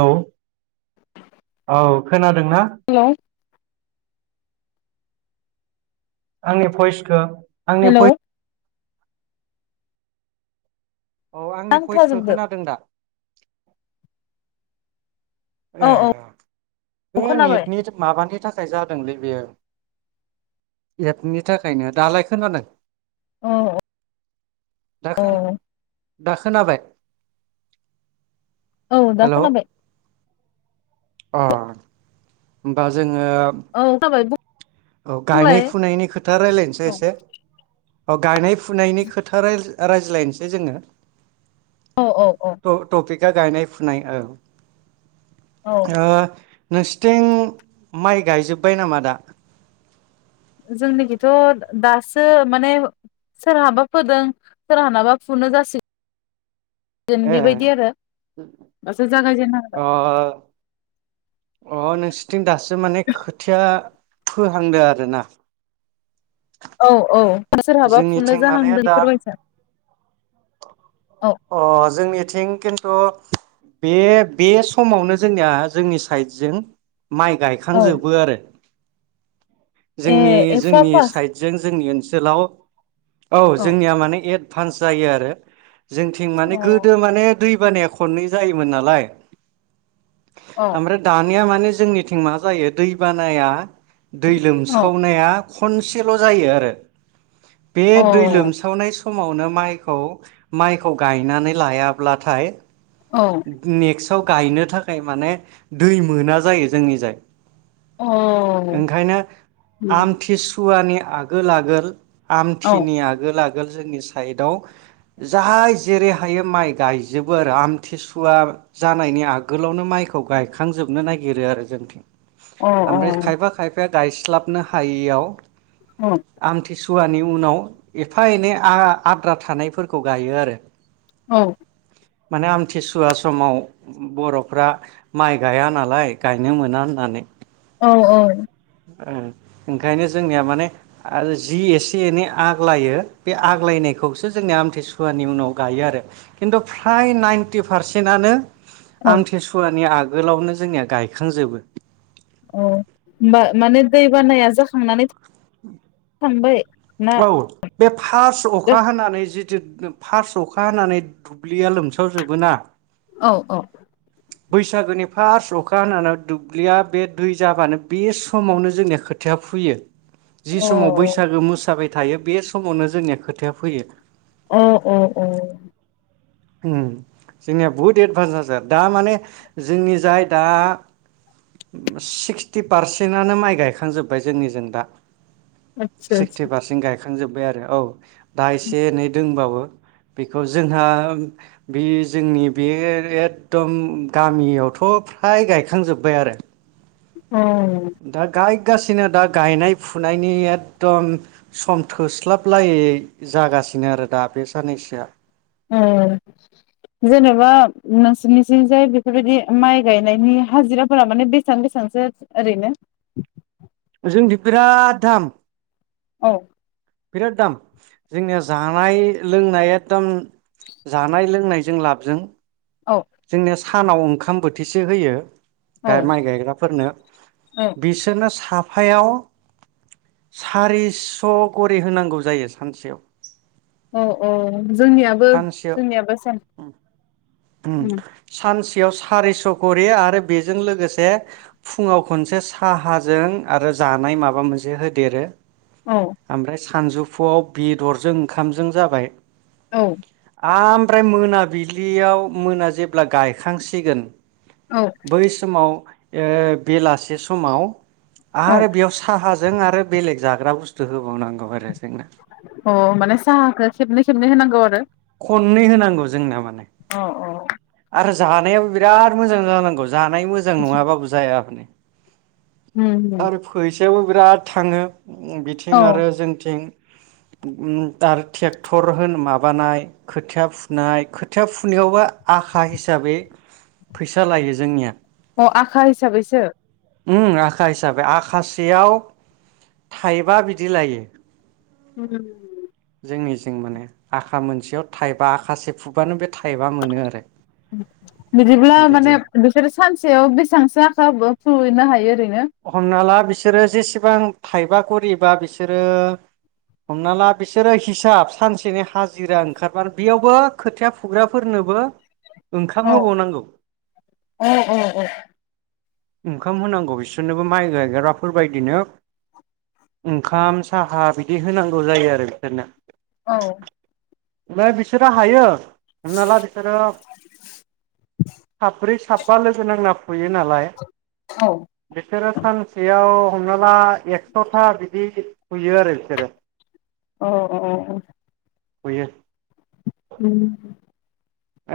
औे। औ खोनाद दों ना? हेलौ आंनि भइसखो आंनि हेलौ भय औ आंनि भइसखो नांथाजोबदो खोनादों दा? औ ए औ बे औ खोनाबाय नेटनि माबानि थाख जादोंलै बेयो एपनि थाखायनो। दालाय खोनादों? औ दा खोना औ दा खोनाबाय औ दा हेलौ खोनाबाय अ होमबा जों औ खोनाबाय बुं औ गायनाय फुनायनि खोथा रायज्लायनोसै औ एसे औ गायनाय फु फुनायनि खोथा रायज्ला रायज्लायनोसै जोंङो औ थपिका गायनाय फुनाय औ औ ओ नोंसिथिं माइ गायजोब्बाय नामा दा जोंनिखिथ' दासो माने सोरहाबा फोदों सोरहानाबा फुनो जासिग गोन ए बेबायदि आरो दासो जागायजेनहांदों अ अ नों सिटिं दास माने खोथिया फोहांदो आरो ना औ औ सोरहाबा फुनो जोंनिथिं माने जाहांदों दा फोरमायनो अ जोंनिथिं खिन्थु बे बे समावनो जोंनिया जोंनि साइद जों माइ औ गायखांजोबो आरो ए जोंनि एफा जोंनि फास साइडजों जोंनि ओनस ओनसोलाव औ अ जोंनिया माने एद फान्स जायो आरो जोंथिं माने गोदो माने दै बानाया खननै जायोमोन नालाय अ आमफ्राय दा निया माने जोंनिथिं मा जायो दै बानाया दै अ लोमसावनाया खनसेल' जायो आरो बे अ दै लोमसावनाय समावनो माइखौ माइखौ गायनानै लायाब्लाथाय अ नेक्स्ट आव गायनो थाखाय माने दै मोना जायो जोंनि जाय। ओंखायनो आमथिसुवानि आगोल आगोल आमथिनि आगोल आगोल जोंनि साइदाव जाय जेरै हायो माइ गायजोबो आरो आम थिसुवा जानायनि आगोलावनो माइखौ गायखांजोबनो नागिरो आरो जोंथिं। अ आमफ्राय खायफा खायफाया गायस्लाबनो हायियाव अ आमथिसु वानि उनाव एफा एनै आ आद्रा थानायफोरखौ गायो आरो। औ माने आम थिसुवा समाव बर'फ्रा माइ गाया नालाय गायनो मोना होननानै। औ औ ओं ओंखायनो जोंनिया माने आरो जि एसे एनै आग्लायो बे आग्लायनायखौसो जोंनि आमथसुवानि उनाव गायो आरो खिन्थु फ्राय नाइनटि पारसेन्टआनो औ आमथिसुवानि आग गोलावनो जोंनिया गायखांजोबो। औ होमबा मा-माने दै बानाया जाखांनानै थांबाय ना औ बे फार्स्ट अखा होननानै जिथु फार्स्ट अखा हानानै दुब्लिया लोमसावजोबोना औ औ बैसागुनि फार्स्ट अखा हानानै दुब्लिया बे दै जाबानो बे समावनो जोंनिया खोथिया फुयो। जि समाव बैसागो मोसा साबाय थायो बे समावनो जोंनिया खोथिया फैयो। अ अ अ ओम जोंनिया बहुत एदभान्स आरो दा माने जोंनि जाय दा सिक्सटि पारसेन्टआनो माइ गायखांजोब्बाय जोंनिजों दा। आतसा सिक्सटि आतसा पारसेन्ट गाय खांजोबबाय आरो औ। दा एसे एनै दोंबावो। बेखौ जोंहा बे जोंनि बे एकदम गामियावथ' फ्राय गायखांजोब्बाय आरो। अ दा गाय फगासिनो दा गायनाय फुनायनि एकदम सम थोस्लाबलायै जागासिनो आरो दा बे साननैसोआ ओ जेनेबा नोंसोरनिथिं जाय बेफोरबायदि माइ गायनायनि हाजिराफोरा माने बेसेबां बेसेबांसो ओरैनो जोंदि बिराद दाम औ बिराद दाम जोंनिया जानाय लोंनाया एकदम जानाय लोंनायजों लाबजों औ जोंनोया सानाव ओंखाम बोथिसे होयो। औ माइ गायग्राफोरनो बिसोरनो साफ आफायाव सारिस' गरि होनांगौ जायो सानसेयाव औ औ जोंनियाबो सानसेयाव जोंनियाबो स सियाव सारिस' करि आरो बेजों लोगोसे फुङाव खनसे साहाजों आरो जानाय माबा मोनसे होदेरो। औ ओमफ्राय सानजौफुआव बिदरजों ओंखामजों जाबाय। औ आमफ्राय मोनाबिलियाव मोना जेब्ला गायखांसिगोन औ बै समाव ओ बेलासे समाव औ आरो बेयाव साहा जों आरो बेलेग जाग्रा बुस्थु होबावनांगौ आरो जोंना अ माने साहाखौ खेबनै खेबनै होनांगौ [unintelligible] खनै होनांगौ जोंना माने अ अ आरो जानायाबो बिराद मोजां जानांगौ। जानाय मोजां नङाबाबो जाया। होम होम थियावबो बिराद थाङो। बिथिं औ आरो जोंथिं उम आरो ट्रेक्टर होनो माबानाय खोथिया फुनाय खोथिया फुनायावबा आखा हिसाबै फैसा लायो जोंनिया अ आखा हिसाबैसो उम आखा हिसाबै आखासेयाव थाइबा बिदि लायो। [inaudible] जोंनि जों माने आखा मोनसेयाव थाइबा आखासे फुबानो बे थाइबा मोनो आरो बिदिब्ला बिदि माने बिसोरो सानसेयाव बेसेबांसो आखा फुहैनो हायो [unintelligible] हमना ला बिसोरो जेसेबां थाइबा करिबा बिसोरो हमना ला बिसोरो हिसाब सानसेनि हाजिरा ओंखारबानो बेयावबो खोथिया फुग्राफोरनोबो ओंखाम औ होबावनांगौ औ औ औ ओंखाम होनांगौ बेसो सोरनोबो माइ गायग्राफोरबायदिनो ओंखाम साहा बिदि होनांगौ जायो आरो बिसोरनो औ ओमफाय बिसोरो हायो हमना ला बिसोरो साब्रै थाबा लोगो नांना फुयो नालाय औ बिसोरो सानसेयाव हमनो ला एक्स'था बिदि सुयो आरो बिसोरो अ अ गयो उम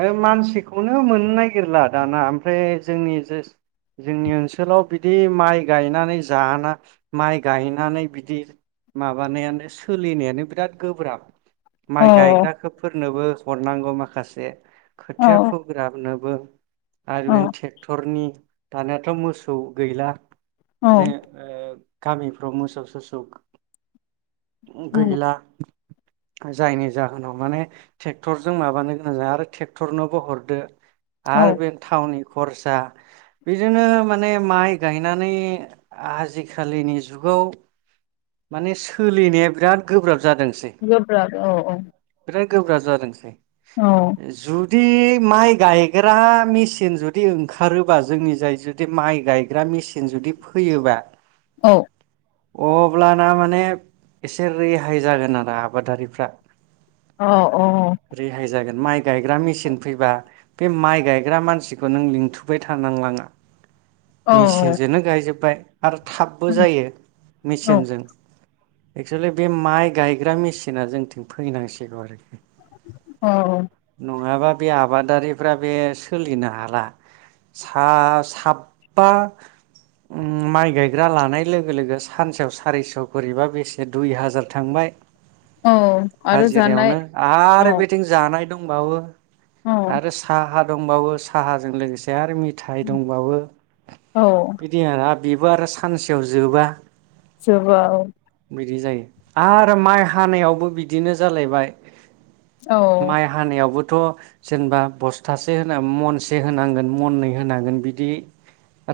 ओ मानसिखौनो मोननो नागिरला दाना ओमफ्राय जोंनि जोंनि ओनसोलाव बिदि माइ गायनानै जाना माइ गायनानै बिदि माबानायानो सोलिनायानो बिराद गोब्राब औ अ माइ गायग्राखोफोर नोबो हरनांगौ माखासे खोथिया फोग्राबनो बो आरो नों टेक्टरनि दानियााथ' मोसौ गैला औ ओ गामि मोसौ थोसौ गैला जायनि जाहोनाव माने टेक्टरजों माबानो गोनां जा आरो टेक्टरनोबो हरदो आरो औ बे थावनि खरसा बिदिनो माने माइ गायनानै आजिखालिनि जुगाव माने सोलिनाया बिराद गोब्राब जादोंसै गोब्राब औ औ बिराद गोब्राब जादोंसै औ जुद दि माइ गायग्रा मेचिन जुदि ओंखारोबा जोंनि जाय जुदि माइ गायग्रा मेचिन जुदि फैयोबा औ अ अब्लाना माने एसे रेहाय जागोन आरो आबादारिफ्रा अ औ रेहाय जागोन माइ गायग्रा मेसिन फैबा बे माइ गायग्रा मानसिखौ नों लिंथुबाय थानांलांना औ मेचिनजोंनो गायजोबबाय आरो थाबबो जायो औ मेसेन केनजों एक्सवलि बे माइ गायग्रा मेसिना जोंथिं फैनांसिगौ आरोखि। नङाबा बे आबादारिफोरा बे सोलिनो हाला सा साबबा माइ गायग्रा लानाय लोगो लोगो सानसेयाव सारिस' खरिबा बेसे दुइ हाजार थांबाय औ आरो जानाय हाजिरायावनो औ आरो बिथिं जानाय दंबावो। औ आरो सा हा दंबावो साहाजों लोगोसे आरो मि थाइ दंबावो औ बिदि बेबो आरो सानसेयाव जोबा। जोबा बिदि जायो आरो माइ हानायावबो बिदिनो जालायबाय औ माइ हानायाव बो थ' जेनबा बस्थासे होन मनसे होनांगोन मनै होनांगोन बिदि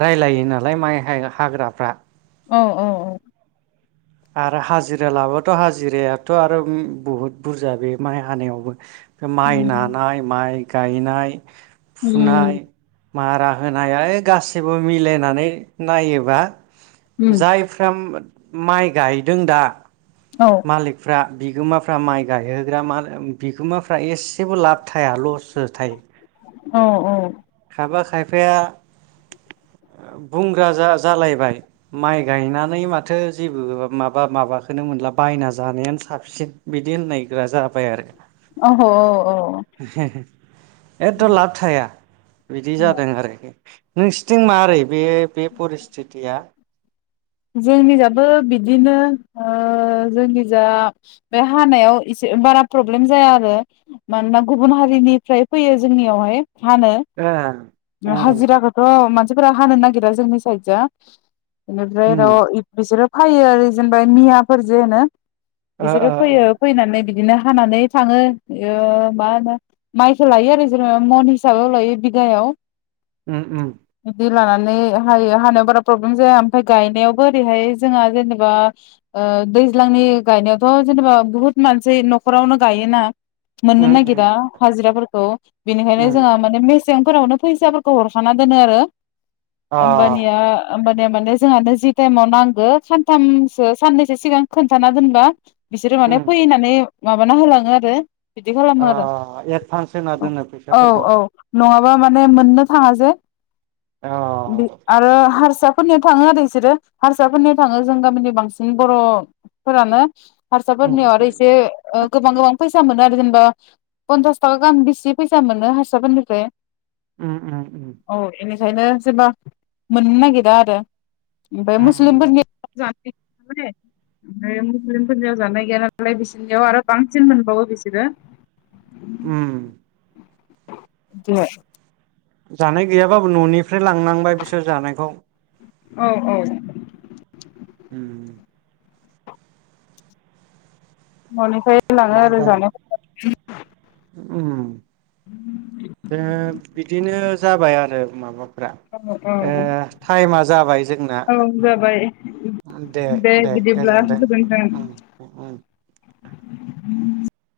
रायलायो नालाय माइ हा हाग्राफ्रा। औ औ औ। आरो हाजिरा लाबाथ' हाजिरायाथ' आरो उम बहुत बुरजा बे माइ हानायावबो। माइ नानाय माइ गायनाय फुनाय मारा होनाय है गासिबो मिलायनानै नायोबा जाय फ्राम माइ गायदों दा। औ मालिकफ्रा। बिगोमाफ्रा माइ गायहोग्रा मा बिगोमाफ्रा एसेबो लाब थाया लस'सो थायो औ खायफा खायफा फाया [unintelligible] बुंग्रा जा जालायबाय माइ गायनानै माथो थो जेबो माबा माबा खोनो मोनला बायना जानायानो साबसिन बिदि होननायग्रा जाबाय आरो। अह अ अ। एखद' लाब थाया बिदि जादों आरो । नोंसिथिं मारै। बे बे परिस्टितिया जोंनिजाबो बिदिनो ओ जोंनि जा बे हानायाव एसे बारा प्रब्लेम जाया आरो मानोना गुबुन हारिनिफ्राय फैयो जोंनियावहाय। हानो ए उम हाजिराखौथ' मानसि फोरा हानो नागिरा जोंनि साइदजा। [inaudible] उम फायो आरो जेनेबा मियाफोर जे होनो। ओ बिसोरो ओ ओ फैयो फैनानै बिदिनो हानानै थाङो ओ मा होनो माइखौ लायो आरो जेनेबा मन हिसाबाव लायो बिगायाव। उम उम। बिदि लानानै हायो हानायाव बारा प्रब्लेम जाया। ओमफ्राय गायनायावबो ओरैहाय जोंहा जेनेबा ओ दैज्लांनि गायनायावथ' जेनेबा बुहुत मानसि न'खरावनो गायोना। मोननो उम उम नागिरा हाजिराफोरखौ बेनिखायनो उम जोंहा माने मे सिगांफोरावनो फैसाफोरखौ हरखाना दोनो आरो। अ होमबानिया [inaudible] जोंहानो जि टाइमाव नांगौ सानथामसो साननैसो सिगां खोन्थाना दोनबा। बिसोरो माने उम फैनानै। माबाना होलाङो आरो। बिदि खालामो आरो ओ‌एडभान्स होना दोनो फैसाफोरखौ। उम माने मोननो थाङा जे। अ बे आरो हारसा फोरनियाव थाङो आरो बिसोरो हारसाफोरनियाव थाङो जों गामिनि बांसिन बर'फोरानो। उम हारसाफोरनियाव आरो इसे गोबां गोबां फैसा मोनो आरो जेनेबा पन्सास थाखा गाहाम बेसे फैसा मोनो हारसाफोरनिफ्राय। उम उम उम। ओंखायनो जेनबा मोननो नागिरा आरो। ओमफ्राय उम मुस्लिमफोरनि ओमफ्राय मुस्लिमफोरनियाव जानाय गैया नालाय बिसोरनियाव आरो बांसिन मोनबावो बिसोरो। उम । [inaudible] जानाय गैयाबाबो न'नि ओफ्राय लांनांबाय बिसोर जानायखौ। औ औ। उम। माने। फाय लाङो माइ आरो गां जानाय उम। जोंङो बिदिनो जाबाय आरो माबाफ्रा औ टाइमा जाबाय जोंना औ जाबाय दे दे गोजोनथों उम उम [unintelligible]